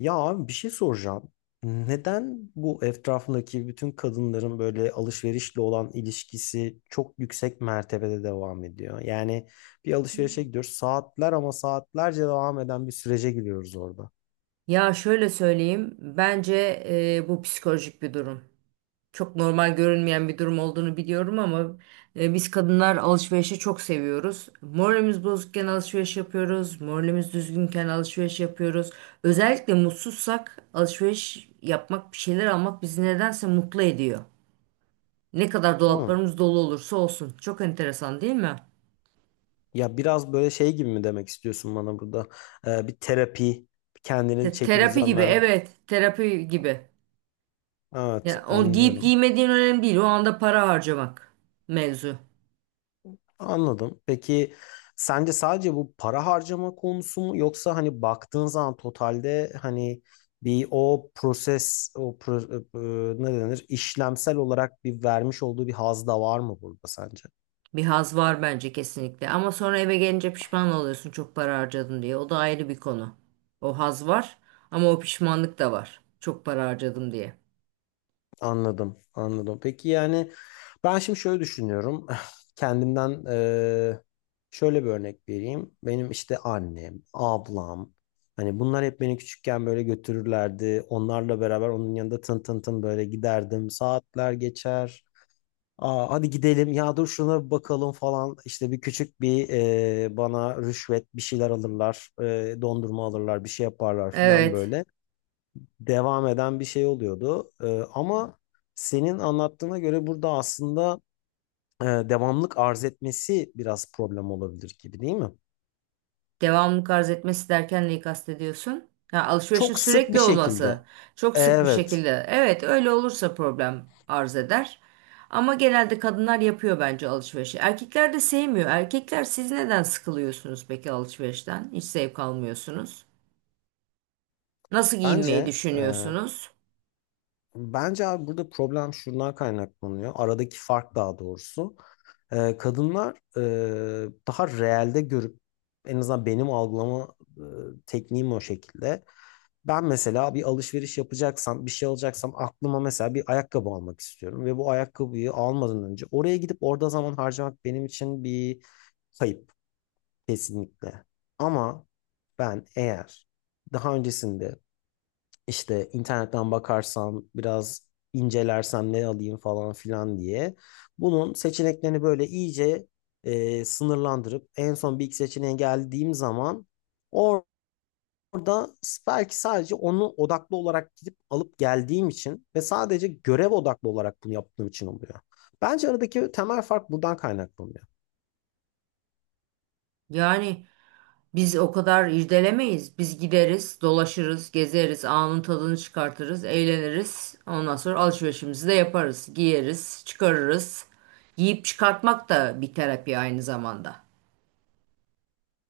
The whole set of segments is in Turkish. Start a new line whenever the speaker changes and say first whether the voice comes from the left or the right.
left: Ya abi bir şey soracağım. Neden bu etrafındaki bütün kadınların böyle alışverişle olan ilişkisi çok yüksek mertebede devam ediyor? Yani bir alışverişe gidiyoruz saatler ama saatlerce devam eden bir sürece giriyoruz orada.
right: Ya şöyle söyleyeyim, bence bu psikolojik bir durum. Çok normal görünmeyen bir durum olduğunu biliyorum ama biz kadınlar alışverişi çok seviyoruz. Moralimiz bozukken alışveriş yapıyoruz, moralimiz düzgünken alışveriş yapıyoruz. Özellikle mutsuzsak alışveriş yapmak, bir şeyler almak bizi nedense mutlu ediyor. Ne kadar
left: Hmm.
right: dolaplarımız dolu olursa olsun. Çok enteresan değil mi?
left: Ya biraz böyle şey gibi mi demek istiyorsun bana burada? Bir terapi, kendine çeki
right: Terapi
left: düzen
right: gibi,
left: vermek.
right: evet, terapi gibi.
left: Evet,
right: Ya o giyip
left: anlıyorum.
right: giymediğin önemli değil. O anda para harcamak mevzu.
left: Anladım. Peki sence sadece bu para harcama konusu mu yoksa hani baktığın zaman totalde hani bir o proses ne denir işlemsel olarak bir vermiş olduğu bir haz da var mı burada sence?
right: Bir haz var bence kesinlikle. Ama sonra eve gelince pişman oluyorsun çok para harcadım diye. O da ayrı bir konu. O haz var ama o pişmanlık da var. Çok para harcadım diye.
left: Anladım, anladım. Peki yani ben şimdi şöyle düşünüyorum. Kendimden şöyle bir örnek vereyim. Benim işte annem, ablam, hani bunlar hep beni küçükken böyle götürürlerdi. Onlarla beraber onun yanında tın tın tın böyle giderdim. Saatler geçer. Aa, hadi gidelim ya, dur şuna bir bakalım falan. İşte bir küçük bir bana rüşvet bir şeyler alırlar. Dondurma alırlar, bir şey yaparlar falan,
right: Evet.
left: böyle devam eden bir şey oluyordu. Ama senin anlattığına göre burada aslında devamlık arz etmesi biraz problem olabilir gibi, değil mi?
right: Devamlılık arz etmesi derken neyi kastediyorsun? Ha, alışverişin
left: Çok sık bir
right: sürekli olması.
left: şekilde.
right: Çok sık bir
left: Evet.
right: şekilde. Evet, öyle olursa problem arz eder. Ama genelde kadınlar yapıyor bence alışverişi. Erkekler de sevmiyor. Erkekler siz neden sıkılıyorsunuz peki alışverişten? Hiç zevk almıyorsunuz. Nasıl giyinmeyi
left: Bence
right: düşünüyorsunuz?
left: bence abi burada problem şundan kaynaklanıyor. Aradaki fark daha doğrusu. Kadınlar daha realde görüp, en azından benim algılama tekniğim o şekilde. Ben mesela bir alışveriş yapacaksam, bir şey alacaksam aklıma mesela bir ayakkabı almak istiyorum ve bu ayakkabıyı almadan önce oraya gidip orada zaman harcamak benim için bir kayıp kesinlikle. Ama ben eğer daha öncesinde işte internetten bakarsam, biraz incelersem ne alayım falan filan diye bunun seçeneklerini böyle iyice sınırlandırıp en son bir iki seçeneğe geldiğim zaman, orada belki sadece onu odaklı olarak gidip alıp geldiğim için ve sadece görev odaklı olarak bunu yaptığım için oluyor. Bence aradaki temel fark buradan kaynaklanıyor.
right: Yani biz o kadar irdelemeyiz. Biz gideriz, dolaşırız, gezeriz, anın tadını çıkartırız, eğleniriz. Ondan sonra alışverişimizi de yaparız. Giyeriz, çıkarırız. Giyip çıkartmak da bir terapi aynı zamanda.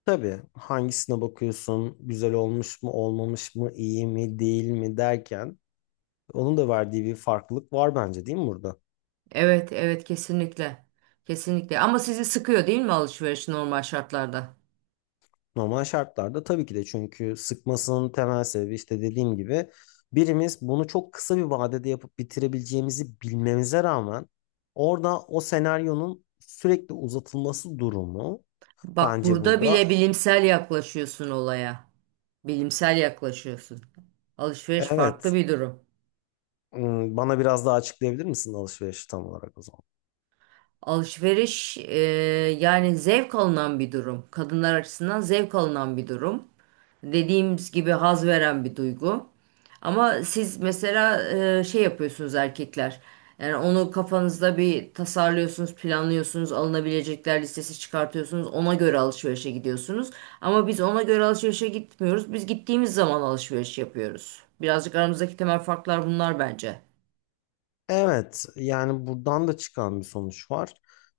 left: Tabii hangisine bakıyorsun, güzel olmuş mu, olmamış mı, iyi mi, değil mi derken onun da verdiği bir farklılık var bence, değil mi burada?
right: Evet, evet kesinlikle. Kesinlikle. Ama sizi sıkıyor değil mi alışveriş normal şartlarda?
left: Normal şartlarda tabii ki de, çünkü sıkmasının temel sebebi işte dediğim gibi birimiz bunu çok kısa bir vadede yapıp bitirebileceğimizi bilmemize rağmen orada o senaryonun sürekli uzatılması durumu
right: Bak
left: bence
right: burada
left: burada.
right: bile bilimsel yaklaşıyorsun olaya. Bilimsel yaklaşıyorsun. Alışveriş farklı
left: Evet.
right: bir durum.
left: Hmm, bana biraz daha açıklayabilir misin alışverişi tam olarak o zaman?
right: Alışveriş yani zevk alınan bir durum. Kadınlar açısından zevk alınan bir durum. Dediğimiz gibi haz veren bir duygu. Ama siz mesela şey yapıyorsunuz erkekler. Yani onu kafanızda bir tasarlıyorsunuz, planlıyorsunuz, alınabilecekler listesi çıkartıyorsunuz. Ona göre alışverişe gidiyorsunuz. Ama biz ona göre alışverişe gitmiyoruz. Biz gittiğimiz zaman alışveriş yapıyoruz. Birazcık aramızdaki temel farklar bunlar bence.
left: Evet, yani buradan da çıkan bir sonuç var.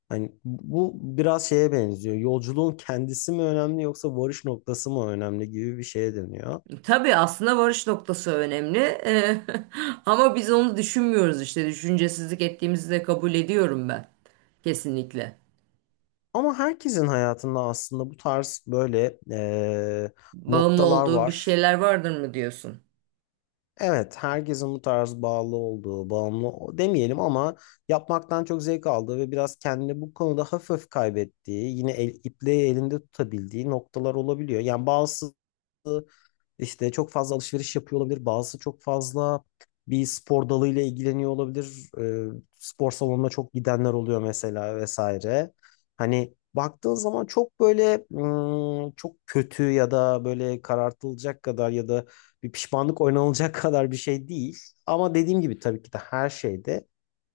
left: Hani bu biraz şeye benziyor. Yolculuğun kendisi mi önemli yoksa varış noktası mı önemli gibi bir şeye dönüyor.
right: Tabii aslında varış noktası önemli. Ama biz onu düşünmüyoruz işte. Düşüncesizlik ettiğimizi de kabul ediyorum ben. Kesinlikle.
left: Ama herkesin hayatında aslında bu tarz böyle
right: Bağımlı
left: noktalar
right: olduğu bir
left: var.
right: şeyler vardır mı diyorsun?
left: Evet, herkesin bu tarz bağlı olduğu, demeyelim ama yapmaktan çok zevk aldığı ve biraz kendini bu konuda hafif hafif kaybettiği, ipliği elinde tutabildiği noktalar olabiliyor. Yani bazısı işte çok fazla alışveriş yapıyor olabilir. Bazısı çok fazla bir spor dalıyla ilgileniyor olabilir. Spor salonuna çok gidenler oluyor mesela vesaire. Hani baktığın zaman çok böyle çok kötü ya da böyle karartılacak kadar ya da bir pişmanlık oynanılacak kadar bir şey değil. Ama dediğim gibi tabii ki de her şeyde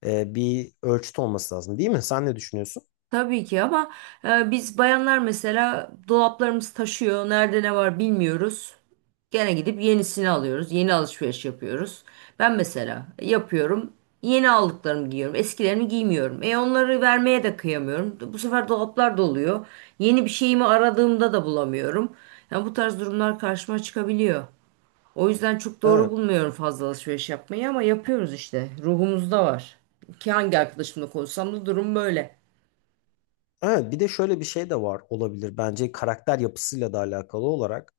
left: bir ölçüt olması lazım, değil mi? Sen ne düşünüyorsun?
right: Tabii ki ama biz bayanlar mesela dolaplarımız taşıyor. Nerede ne var bilmiyoruz. Gene gidip yenisini alıyoruz. Yeni alışveriş yapıyoruz. Ben mesela yapıyorum. Yeni aldıklarımı giyiyorum. Eskilerimi giymiyorum. E onları vermeye de kıyamıyorum. Bu sefer dolaplar doluyor. Yeni bir şeyimi aradığımda da bulamıyorum. Yani bu tarz durumlar karşıma çıkabiliyor. O yüzden çok doğru
left: Evet.
right: bulmuyorum fazla alışveriş yapmayı ama yapıyoruz işte. Ruhumuzda var. Ki hangi arkadaşımla konuşsam da durum böyle.
left: Evet, bir de şöyle bir şey de var olabilir bence, karakter yapısıyla da alakalı olarak.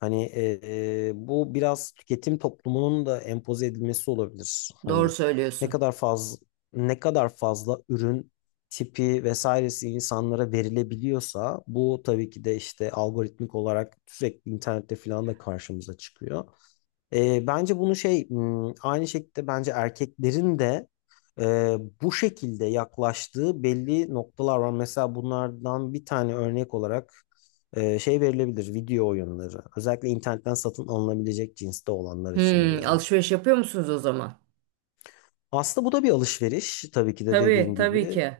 left: Hani bu biraz tüketim toplumunun da empoze edilmesi olabilir.
right: Doğru
left: Hani ne
right: söylüyorsun.
left: kadar fazla, ne kadar fazla ürün tipi vesairesi insanlara verilebiliyorsa bu tabii ki de işte algoritmik olarak sürekli internette falan da karşımıza çıkıyor. Bence bunu aynı şekilde bence erkeklerin de bu şekilde yaklaştığı belli noktalar var. Mesela bunlardan bir tane örnek olarak şey verilebilir, video oyunları. Özellikle internetten satın alınabilecek cinste olanlar için diyorum.
right: Alışveriş yapıyor musunuz o zaman?
left: Aslında bu da bir alışveriş tabii ki de,
right: Tabii,
left: dediğin
right: tabii
left: gibi,
right: ki.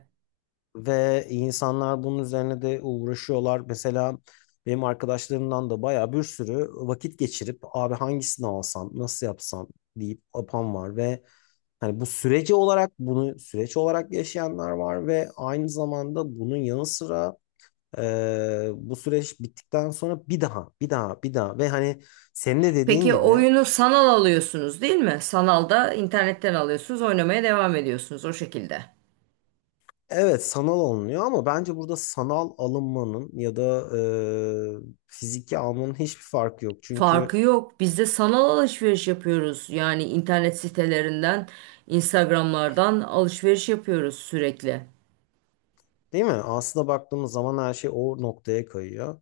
left: ve insanlar bunun üzerine de uğraşıyorlar. Mesela benim arkadaşlarımdan da bayağı bir sürü vakit geçirip abi hangisini alsam, nasıl yapsam deyip apan var ve hani bu süreci olarak bunu süreç olarak yaşayanlar var ve aynı zamanda bunun yanı sıra bu süreç bittikten sonra bir daha bir daha bir daha, ve hani senin de dediğin
right: Peki
left: gibi,
right: oyunu sanal alıyorsunuz değil mi? Sanalda internetten alıyorsunuz, oynamaya devam ediyorsunuz o şekilde.
left: evet sanal alınıyor ama bence burada sanal alınmanın ya da fiziki almanın hiçbir farkı yok. Çünkü,
right: Farkı yok. Biz de sanal alışveriş yapıyoruz. Yani internet sitelerinden, Instagram'lardan alışveriş yapıyoruz sürekli.
left: değil mi? Aslında baktığımız zaman her şey o noktaya kayıyor.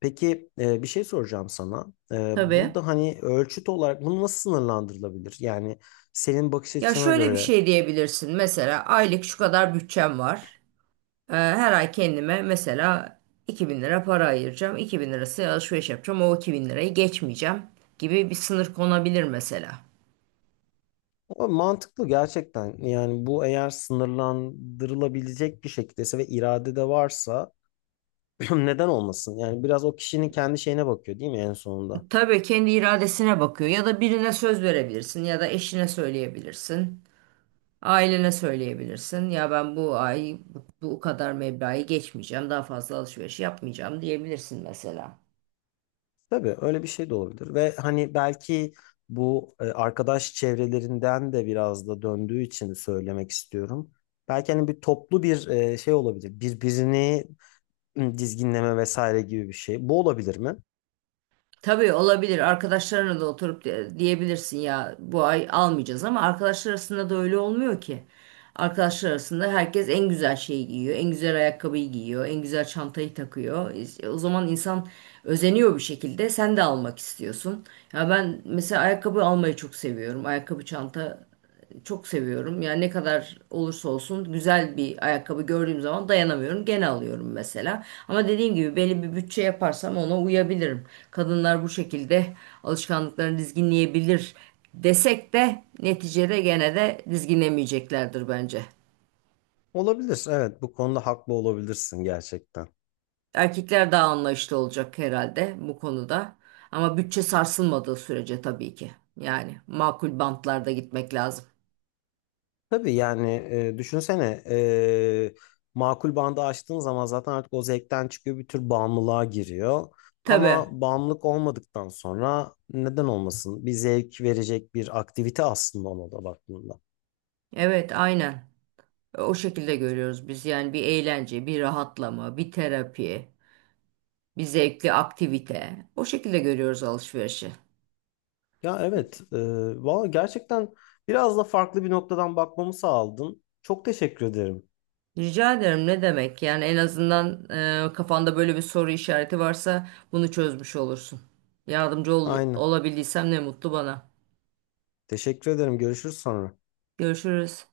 left: Peki bir şey soracağım sana.
right: Tabii.
left: Burada hani ölçüt olarak bunu nasıl sınırlandırılabilir? Yani senin bakış
right: Ya
left: açına
right: şöyle bir
left: göre.
right: şey diyebilirsin. Mesela aylık şu kadar bütçem var. Her ay kendime mesela 2.000 lira para ayıracağım. 2.000 lirası alışveriş yapacağım. O 2.000 lirayı geçmeyeceğim gibi bir sınır konabilir mesela.
left: O mantıklı gerçekten. Yani bu eğer sınırlandırılabilecek bir şekildeyse ve irade de varsa neden olmasın? Yani biraz o kişinin kendi şeyine bakıyor değil mi en sonunda?
right: Tabii kendi iradesine bakıyor. Ya da birine söz verebilirsin ya da eşine söyleyebilirsin. Ailene söyleyebilirsin. Ya ben bu ay bu kadar meblağı geçmeyeceğim. Daha fazla alışveriş yapmayacağım diyebilirsin mesela.
left: Tabii öyle bir şey de olabilir. Ve hani belki bu arkadaş çevrelerinden de biraz da döndüğü için söylemek istiyorum. Belki hani bir toplu bir şey olabilir. Birbirini dizginleme vesaire gibi bir şey. Bu olabilir mi?
right: Tabii olabilir. Arkadaşlarına da oturup diyebilirsin ya bu ay almayacağız ama arkadaşlar arasında da öyle olmuyor ki. Arkadaşlar arasında herkes en güzel şeyi giyiyor, en güzel ayakkabıyı giyiyor, en güzel çantayı takıyor. İşte o zaman insan özeniyor bir şekilde. Sen de almak istiyorsun. Ya ben mesela ayakkabı almayı çok seviyorum. Ayakkabı çanta çok seviyorum. Yani ne kadar olursa olsun güzel bir ayakkabı gördüğüm zaman dayanamıyorum. Gene alıyorum mesela. Ama dediğim gibi belli bir bütçe yaparsam ona uyabilirim. Kadınlar bu şekilde alışkanlıklarını dizginleyebilir desek de neticede gene de dizginlemeyeceklerdir bence.
left: Olabilir. Evet, bu konuda haklı olabilirsin gerçekten.
right: Erkekler daha anlayışlı olacak herhalde bu konuda. Ama bütçe sarsılmadığı sürece tabii ki. Yani makul bantlarda gitmek lazım.
left: Tabii yani düşünsene makul bandı açtığın zaman zaten artık o zevkten çıkıyor, bir tür bağımlılığa giriyor.
right: Tabii.
left: Ama bağımlılık olmadıktan sonra neden olmasın? Bir zevk verecek bir aktivite aslında ona da baktığında.
right: Evet, aynen. O şekilde görüyoruz biz yani bir eğlence, bir rahatlama, bir terapi, bir zevkli aktivite. O şekilde görüyoruz alışverişi.
left: Ya evet, valla gerçekten biraz da farklı bir noktadan bakmamı sağladın. Çok teşekkür ederim.
right: Rica ederim ne demek? Yani en azından kafanda böyle bir soru işareti varsa bunu çözmüş olursun. Yardımcı
left: Aynen.
right: olabildiysem ne mutlu bana.
left: Teşekkür ederim. Görüşürüz sonra.
right: Görüşürüz.